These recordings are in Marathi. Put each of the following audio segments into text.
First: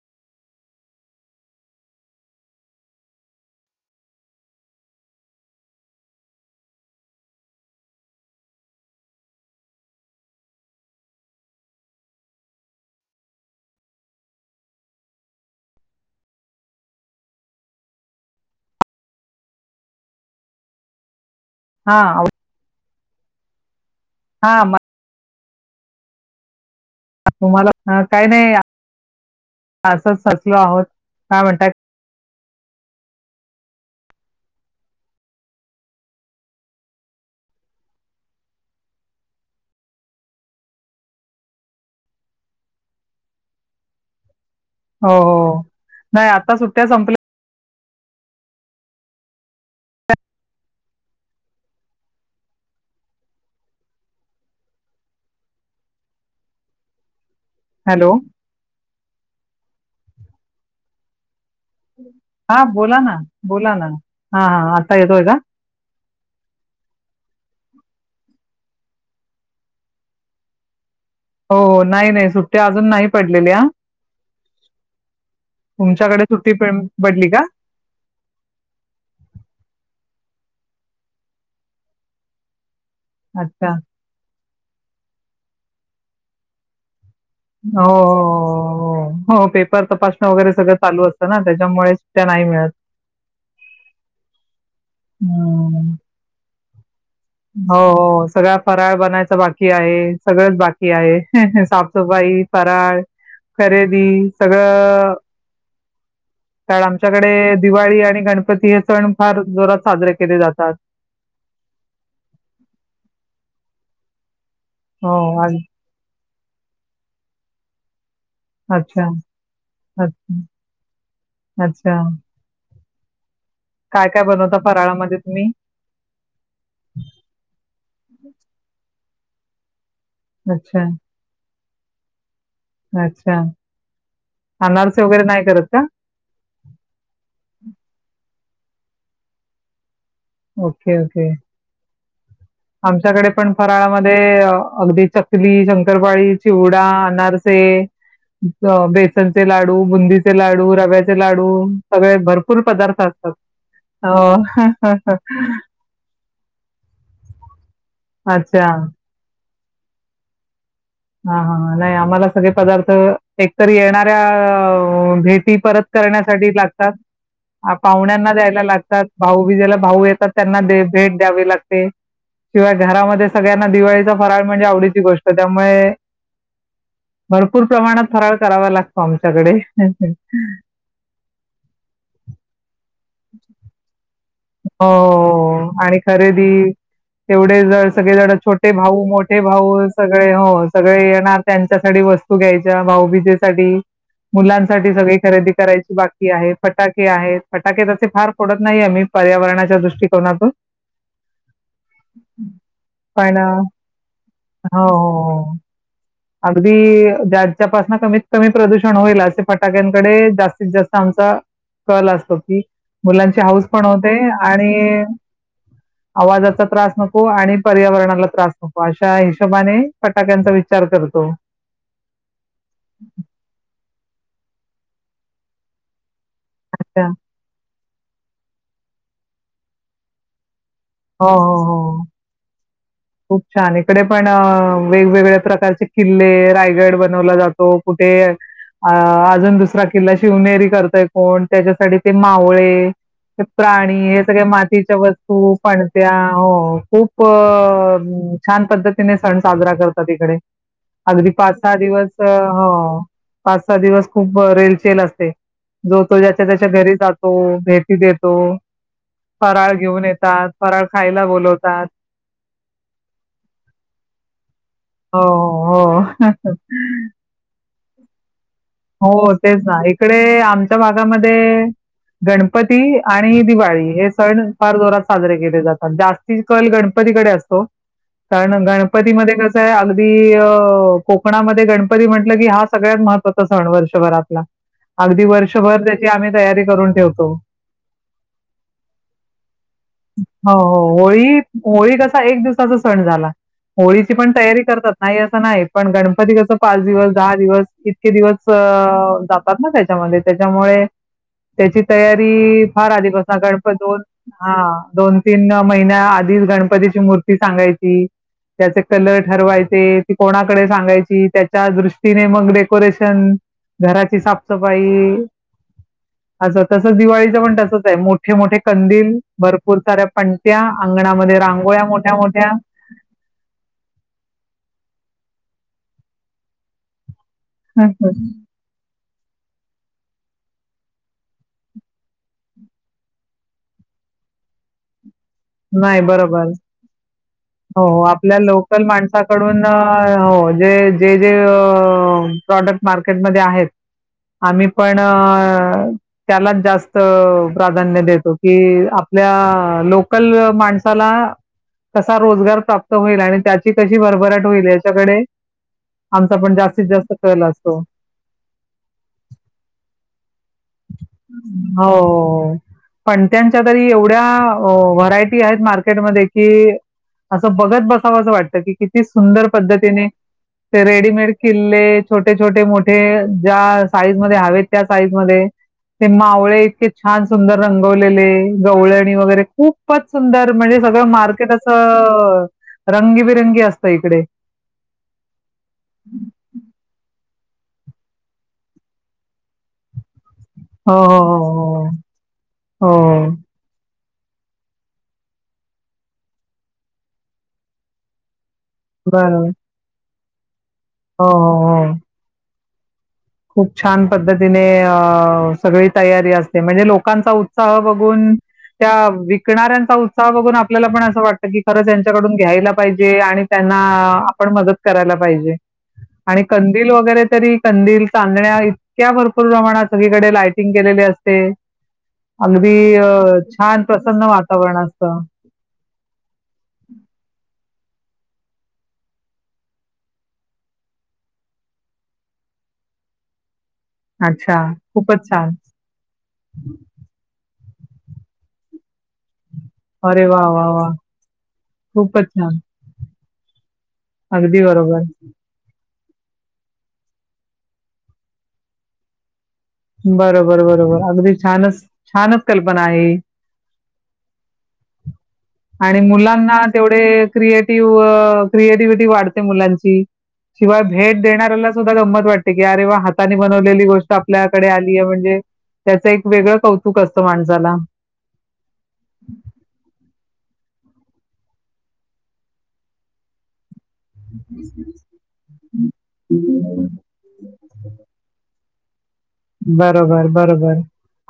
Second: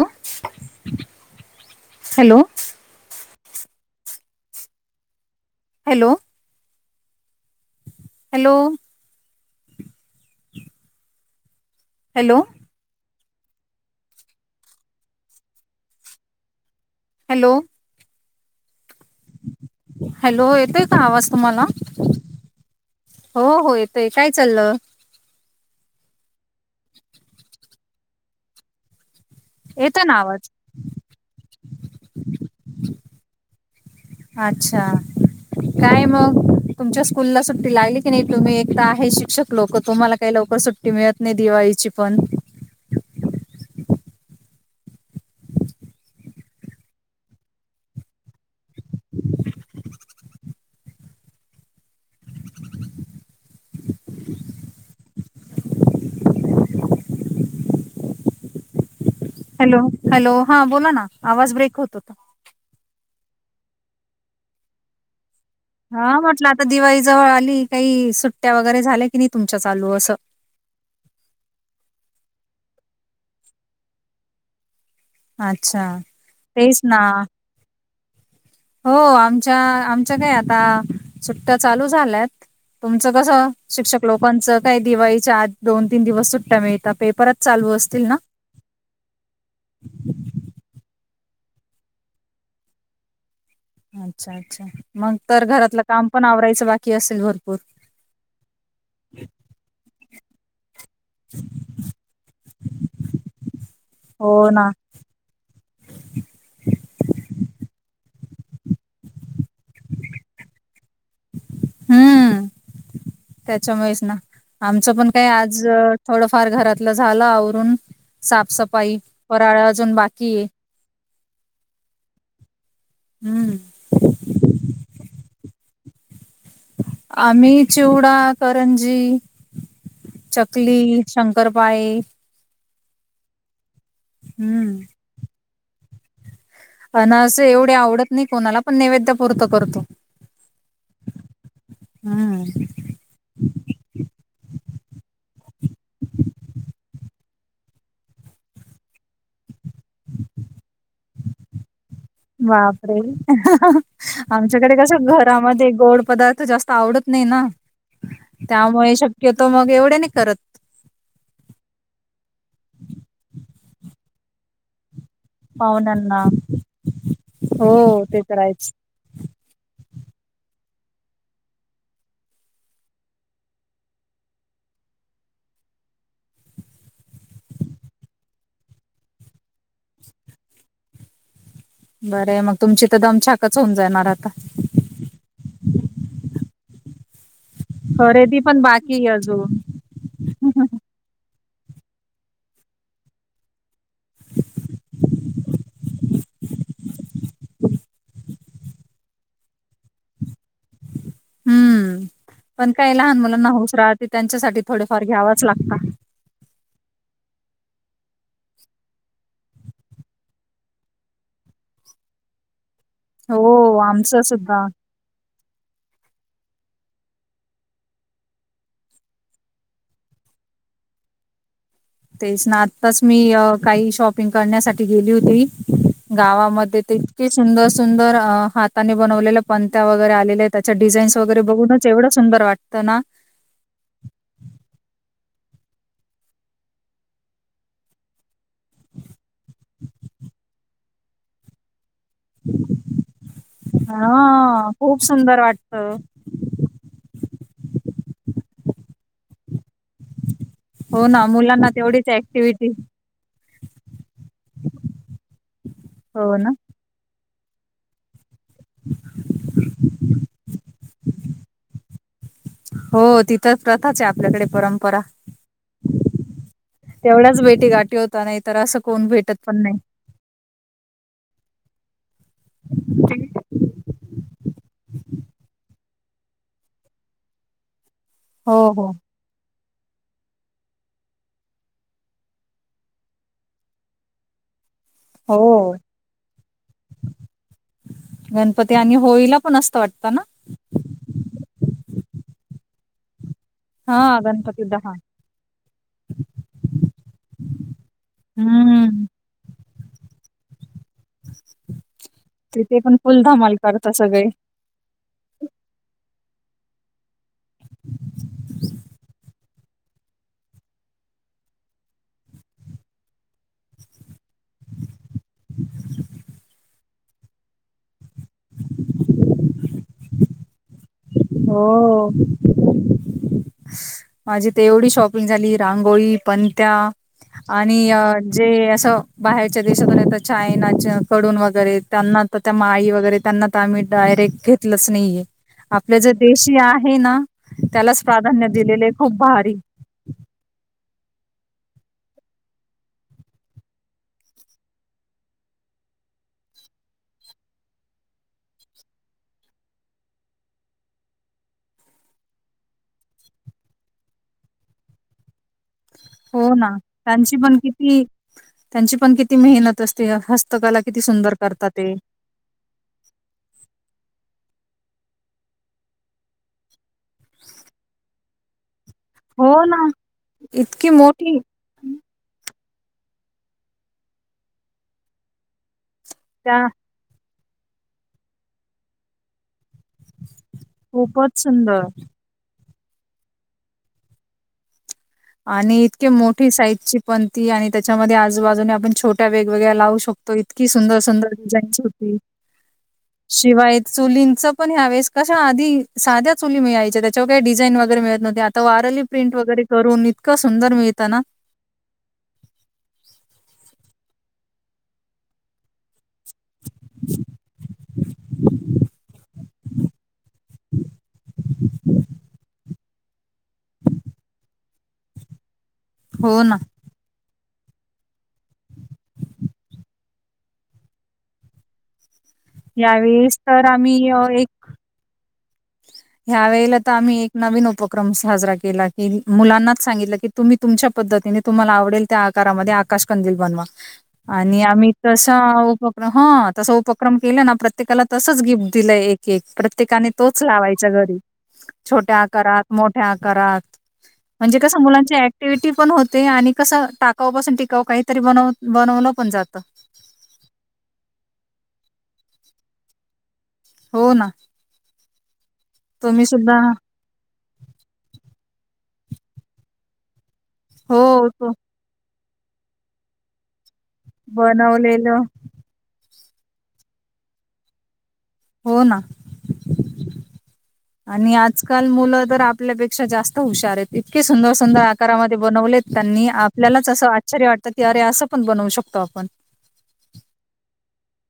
ॅ hello. Hello, hello hello. Hello. Hello, येतोय का आवाजऽ हा, हो, हो, येतय,, काय हा म चाललं? तुम्हाला अं काय नाही, येतोय ना असंच आवाज सचलो आहोत,, का म्हणतातऽऽ अच्छा. काय मग? तुमच्या स्कूलला सुट्टी लागली की नाही, तुम्ही एक तं आहे शिक्षक लोकं, तुम्हाला काय लवकऽऽ र सुट्टी मिळत नाही, दिवाळीची पण. हो, हो, नाही आता सुट्ट्या संपल्याऽऽ हॅलो. हॅलो, हॅलो, हा बोला ना. आवाज ब्रेक होत होता हा बोला ना, बोला ना, हा, हा आता येतोय का? हा म्हटलं आता दिवाळी जवळ आली, काही, सुट्ट्या वगैरे झाल्या की नाही तुमच्या चालू असंऽ [unintelligible] हो ओ नाही, नाही सुट्ट्या अजून नाही पडलेल्या. अच्छा तुमच्याकडे सुट्टी तेच ना पडली का? हो, आमच्या, ऽऽआमच्या काय आता सुट्ट्या चालू झाल्यात. तुमचं कसं,, अच्छा. शिक्षक लोकांचं काही दिवाळीच्या आधी दोन, तीन दिवस सुट्ट्या मिळता तेऽऽ हो, हो, ओ, पेपर तपासणं वगैरे सगळं चालू असऽऽ ना त्याच्यामुळेच, त्या नाही मिळत. अच्छा अच्छा मग तर घरातलं हं. काम पण आवरायचं बाकी असेल भरपूर हो सगळ फराळ बनायच बाकी आहे. सगळंच बाकी आहे साफ सफाई फराळ खरेदी हो ना सगळं कार आमच्याकडे दिवाळी आणि गणपती हे सण फार जोरात साजरे केले जातात. हम. आच्यामुळेस ना आमचं पण हो काही आणि आज थोडंफार घरातलं झालं आवरून. साफसफाई अच्छा, फराळा अजून अच्छा, बाकी आहे. अच्छा. हम्म काय काय बनवता फराळामध्ये तुम्ही? आम्ही चिवडा, करंजी. चकली, अच्छा, शंकरपाळी अच्छा. अनारसी वगैरे नाही करत का? अनारसे असं एवढे आवडत नाही कोणाला पण नैवेद्य पूर्त करतो. Okay okay. हं. आमच्याकडे पण फराळामध्ये अगदी चकली, शंकरपाळी, चिवडा अनार बेसनचे लाडू, बुंदीचे लाडू, रव्याचे लाडू सगळे भरपूर बापरे! पदार्थ असतात. हो. त्यामधे गोड पदार् जास्त आवडत नाही ना? अच्छा. त्यामुळे शक्य तो मग एवढे नाही करत. हां, हां, हां. नाही आम्हाला सगळे पदार्थ एकतर येणाऱ्या भेटी परत पाहुण्यांना करण्यासाठी लागतात. हो ते पाहुण्यांना द्यायला करायच. लागतात. भाऊ बीजेला भाऊ येतात. त्यांना भेट द्यावी लागते. शिवाय घरामध्ये सगळ्यांना दिवाळीचा फराळ म्हणजे आवडीची गोष्ट त्यामुळे भरपूर प्रमाणात फराळ करावा लागतो आमच्याकडे. बर मग तुमची तर दम छाकच होऊन जायणार आता? हो, हो, हो आणि खरेदी तेवढे जर सगळेजण खरेदी पण छोटे बाकी भाऊ आहे मोठे अजून. भाऊ सगळे हो सगळे येणार त्यांच्यासाठी वस्तू घ्यायच्या भाऊबीजेसाठी मुलांसाठी सगळी खरेदी करायची बाकी आहे. फटाके आहेत. फटाके तसे फार पडत नाही आम्ही पर्यावरणाच्या दृष्टिकोनातून. हम्म. पण काही लहान पण अ, मुलांना हुश राहते. त्यांच्यासाठी हो, थोडेफार घ्यावाच हो. लागत. अगदी ज्याच्यापासून कमीत कमी प्रदूषण होईल असे फटाक्यांकडे जास्तीत जास्त आमचा कलं असतो. की, मुलांचे हो हाऊस पण होते आणि ह आवाजाचा त्रास नको. आणि पर्यावरणाला त्रास नको. अशा हिशोबाने फटाक्यांचा विच चार करतो. तेच ना, आताच मी काही शॉपिंग करण्यासाठी गेली होती. गावामध्ये इतककी सुंदर सुंदर हातानी बनवलेल्या पंत्या वगैरे आलेल्या त्या डिाईन् हो, वगैरे हो, बघूनच हो. एवढं सुंदर वाटं खूप छान इकडे पण वेगवेगळ्या प्रकार किल्ले रायगड बनवला जातो. कुठे अ अजून दुसरा किल्ला शिवनेरी करतय कोण, त्याच्यासाठी ते मावळे. प्राणी हे सगळ्या हा मातीच्या खूप सुंदर वस्तू वाटतं. पणत्या हो खूप छान पद्धतीने सण साजरा करतात इकडे. हो ना अगदी पाच मुलांना सहा तेवढीच दिवस, ऍक्टिव्हटी हो पाच सहा दिवस खूप रेलचेल असते. जो तो हो ज्याच्या ना त्याच्या घरी जातो. भेटती देतो. तो फराळ घेऊन येतात. फराळ खायला बोलवतात. हो तिथंच प्रथाच आहे आपल्याकडे, परंपरा हो, हो. तेवढाच भेटी गाठीी होता नाही तर असं कोण हो भेटत तेच पण नाही. ना इकडे आम भागामध्ये गणपती आणि दिवाळी हे सण फार जोरात साजरे केले जातात जास्ती कल गणपतीकडे असतो हो कारण हो गणपतीमध्येध्ये कस अगदी कोकणामध्ये गणपती म्हटलं की हा सगळ्यात महत्वाचा सण वर्षभरातला अगदी हो वर्षभर त्याची आम्ही तयारी करून ठेवतो गणपती आणि होळीला पण असतं वाटतं ना हो हो होळी होळी कसा एक दिवसाचा सण झाला होळीची हा पण तयारी गणपती करतात दहा नाही असं नाही पण गणपती कस पाच दिवस दहा दिवस इ इे दिवस हम्म जातात ना त्याच्यामध्ये त्याच्यामुळे त्याची तयारी तिथे फार पण अधिक फुल असणार धमाल करता गणपतीोन सगळे हा दोन तीन महिन्या धी गणपतीची मूर्ती सांगायची त्याचे कलर ठरवायची त कोणाकडे सांगायची त्याच्या दृष्टीने मग ोरेशन घराची साफसफाई अस तसं दिवाळीचं पण तसच आहे मोठे मोठे कंदील भरपूर साऱ्या पणट्या हो माझी तेवढी शॉपिंग झाली रांगोळी पणत्या आणि जे असं बाहेरच्या देशातून येतात चायनाच्या कडून वगैरे त्यांना तर त्या माळी वगैरे त्यांना तर आम्ही डायरेक्ट घेतलच नाहीये आपलं नाही जे बरोबर देशी आहे ना हो त्यालाच आपल्या प्राधान्य लोकल दिलेले खूप भारी माणसाकडून हो जे जे जे प्रॉडक्ट मार्केटमध्ये आहेत आम्ही पण त्याला जास्त प्राधान्य देतो की आपल्या लोकल माणसाला कसा रोजगार प्राप्त होईल आणि त्याची कशी भरभराट होईल याच्याकडे आमचा हो पण ना जास्तीत जास्त त्यांची खेळल पण असतो किती त्यांची पण किती मेहनत असते हस्तकला किती सुंदर करत ते हो. पण त्यांच्या तरी एवढ्या व्हरायटी आहेत मार्केटमध्ये कि असं बघत बसावं असं वाटतं की किती सुंदर हो ना पद्धतीने ते इतकी रेडीमेड मोठी किल्ले छोटे छोटे मोठे ज्या साईज म हव त्या साईज म ते मावळे त्या इतके छान सुंदर रंगवलेले गवळणी वगैरे खूप खूपच सुंदर म्हणजे सगळं खूपच मार्केट सुंदर असं रंगीबिरंगी असत इकडे आणि इतके मोठी साईजची पण ती आणि त्याच्यामध्ये आजूबाजूने आपण छोट्या वेगवेगळ्या लावू शकतो तो इतकी हो, सुंदर सुंदर डिझाईन्स होती हो, हो, हो. हो. शिवाय चुलींचं पण ह्यावेळेस कश आध साध्या चुली मिळायच्या त्याच्यावर काही डिझाईन वगैरे मिळत नव्हते वारली प्रिंट बरोबर. वगैरे करून इतकं सुंदर मिळत ना हो, हो, हो. खूप छान पद्धतीने अ सगळी तयारी असते म्हणजे लोकांचा उत्साह बघून त्या विकणाऱ्यांचा उत्साह बघून आपल्याला पण असं वाटतं की खरंच यांच्याकडून घ्यायला त्यांना आपण मदत करायला पाहिजे आणि हो ना कंद वगैरे तरी कंदील चांदण्या इतक्या भरपूर प्रमाणात सगळीकडे लायटिंग केलेली असते अगदी यावेळेस तर छान आम्ही अ, प्रसन्न एक वातावरण असत ह्या वेळेला तर आम्ही एक नवीन उप साजरा केला की मुलांनाच सांगितलं की तुम्ही तुमच्या पद्धतीने तुम्हाला आवडेल त्या आकारामध्ये आश कंद बनवा आणि अच्छा. आम्ही त खूपच छान. उपक्रम ह तसा उपक्रम केला ना प्रत प्रत्येकाला तसच गिफ्ट दिलंय एक एक प्रत्येकाने अरे तोच वाह! वाह! लावायचा च्या वाह! घरी छोट्या खूपच छान. आकारात मोठ्या आकारात. म्हणजे अगदी कसं बरोबर. मुलांची ऍक्टिव्हटी पण होत. ते आणि कसं टाकावपासून टिकाव काहीतरी बनव बनवलं पण जातं. बरोबर बरोबर अगदी छानच! छानच कल्पना आहे हि. हो ना, आणि तुम्ही सुद्धा मुलांना तेवढे क्रिएटिव्ह क्रिएटिव्हटी वाढते, मुलांची. शिवाय भेट हो, तो देणाऱ्याला सुद्धा गंमत वाटते की अरे! वा हातांनी बनवलेली गोष्ट आपल्या आली बनवलेलं म्हणजे, त्याच एक वेगळं कौतुक असतं माणसाला हो ना, आणि आजकाल मुलं तर आपल्यापेक्षा जास्त हुशार आहेत. इतके सुंदर सुंदर आकारामध्ये बनवलेत, त्यांनी आपल्यालाच असं आश्चर्य वाटतं. की अरे! असं पण बनवू शक बरोबर बरोबर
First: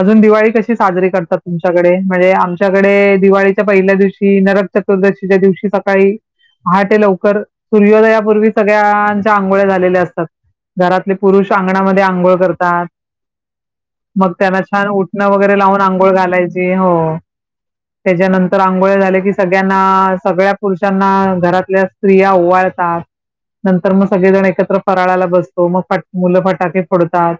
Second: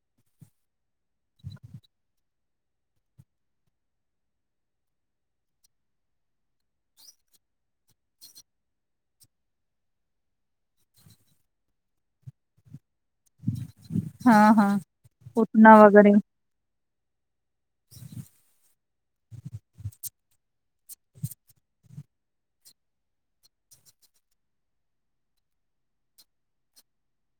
अजून दिवाळी कशी साजरी करतात, तुमच्याकडे म्हणजे, आमच्याकडे दिवाळीच्या पहिल्या दिवशी नरक चतुर्दशीच्या दिवशी सकाळी पहाटे लवकर सूर्योदयापूर्वी सगळ्यांच्या आंघोळ्या झालेल्या असतात घरातले पुरुष अंगणामध्ये आंघोळ करतात. मग हां, त्याना हां. छान उठणं वगैरे, पुतना लावून वगैरे. आंघोळ घालायची. हो त्याच्यानंतर आंघोळ झाले, की सगळ्यांना सगळ्या पुरुषांना घरातल्या स्त्रिया ओवाळतात. नंतर मग सगळेजण एकत्र फराळाला बसतो. मग मुलं फटाके फोडतात.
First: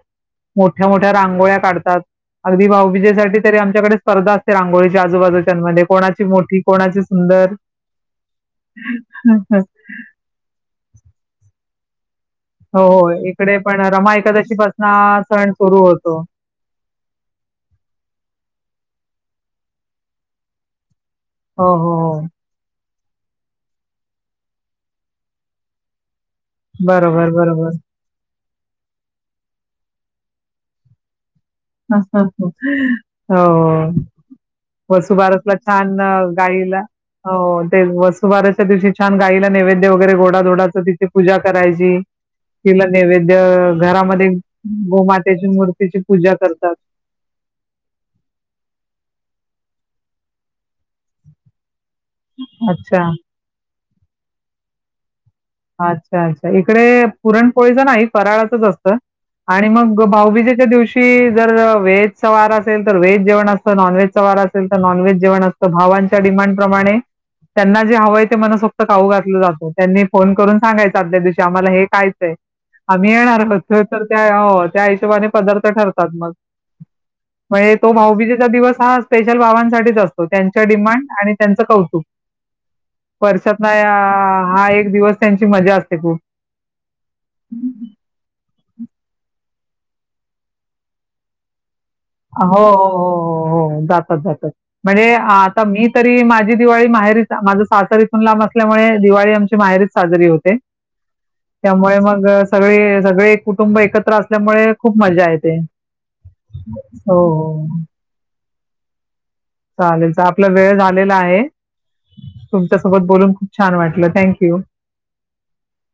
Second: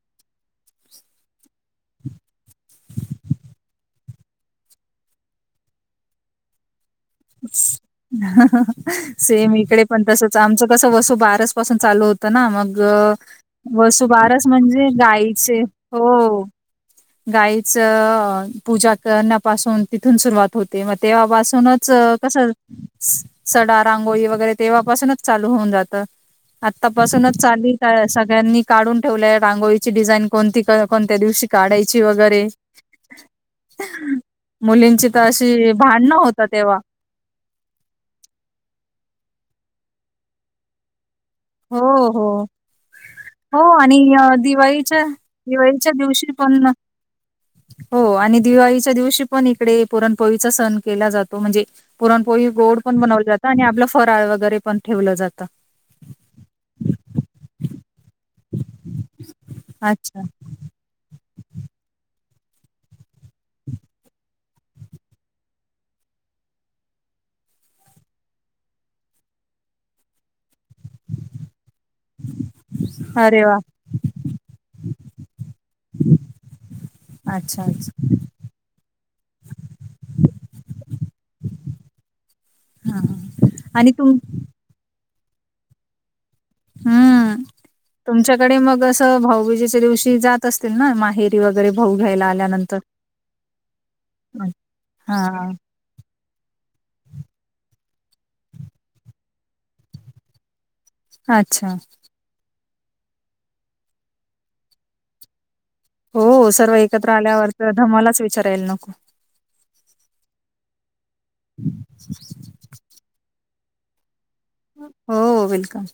मोठ्या मोठ्या रांगोळ्या काढतात. अगदी भाऊबीजे साठी तरी आमच्याकडे स्पर्धा असते. रांगोळीच्या आजूबाजूच्यामध्ये कोणाची मोठी कोणाची सुंदर स--सेम इकडे पण तसचं, आमचं कस वसू बारच चालू होत ना मग हो हो इकडे पण रमा वसुबारस एकादशी पासून म्हणजे, सण गायचे सुरू होतो हो गाईच पूजा करण्यापासून तिथून सुरुवात होते, मग हो तेव्हापासूनच हो हो कसं स सडा रांगोळी वगैरे, तेव्हापासूनच चालू होऊन, जातं बरोबर आतापासूनच बरोबर चाली का सगळ्यांनी काढून ठेवलंय रांगोळीची डिझाईन कोणती कोणत्या दिवशी का? ह ह हो मुलींची तर वसुबारसला अशी छान! भांडणं होतात तेव्हा गायला ते वसुबारसंच्या दिवशी छान गाईला नैवेद्य वगैरे, गोडा धोडाचं पूजा हो करायची. हो तिला नैवेद्य हो आणि घरामध्ये अ, दिवाळीच्या गोमातेची दिवाळीच्या मूर्तीची दिवशी पूजा करतात. [inaudible] हो आणि दिवाळीच्या दिवशी पण इकडे, पुरणपोळीचा सण केला जातो. म्हणजे पुरणपोळी गोड पण अच्छा, बनवलं जातं. आणि आपलं फराळ वगैरे पण ठेवलं जातं. अच्छा अच्छा! इकडे पुरणपोळीच नाही फराळाचंच असतं आणि मग, अच्छा भाऊबीजेच्या दिवशी जर व्हेज चा वार असेल, तर व्हेज जेवण असतं. नॉनव्हेज चा वार असेल, तर नॉनव्हेज जेवण असतं. भावांच्या नं प्रमाणे त्यांना जे हवंय ते मनसोक्त खाऊ घातलं जात. त्यांनी फोन करून सांगायचं आदल्या दिवशी आम्हाला हे खायचंय. आम्ही येणार अरे वा आहोत, तर त्या त्या हिशोबाने पदार्थ ठरतात मग [unintelligible] म्हणजे, तो भाऊबीजेचा दिवस हा स्पेशल भावांसाठीच असतो. त्यांच डिमांड आणि त्यांचं कौतुक. [inaudible] हा. वर्षा तन आणि तुम हा एक दिवस त्यांची मजा असते, खूप. हम्म! तुमच्या डे मग असं भाऊबीजेच्या दिवशी जात असतील, ना माहेरी वगैरे भाऊ घ्यायला हो आल्यानंतर हो हो हो हो जातात जातात म्हणजे, हा आता मी तरी, माझ माझी दिवाळी माहेरी माझं सासरी इथून लांब, असल्यामुळे दिवाळी आमची माहेरीच साजरी होते. अच्छा त्यामुळे मग, सगळे सगळे कुटुंब एकत्र, असल्यामुळे खूप मजा येते. हो सर्व एकत्र हो, आल्यावर तर हो. धमालाच विचाराला नको, वेळझालेला आहे. तुमच्या सोबत बोलून खूप छान वाटलं. थँक्यू हो वेलकम,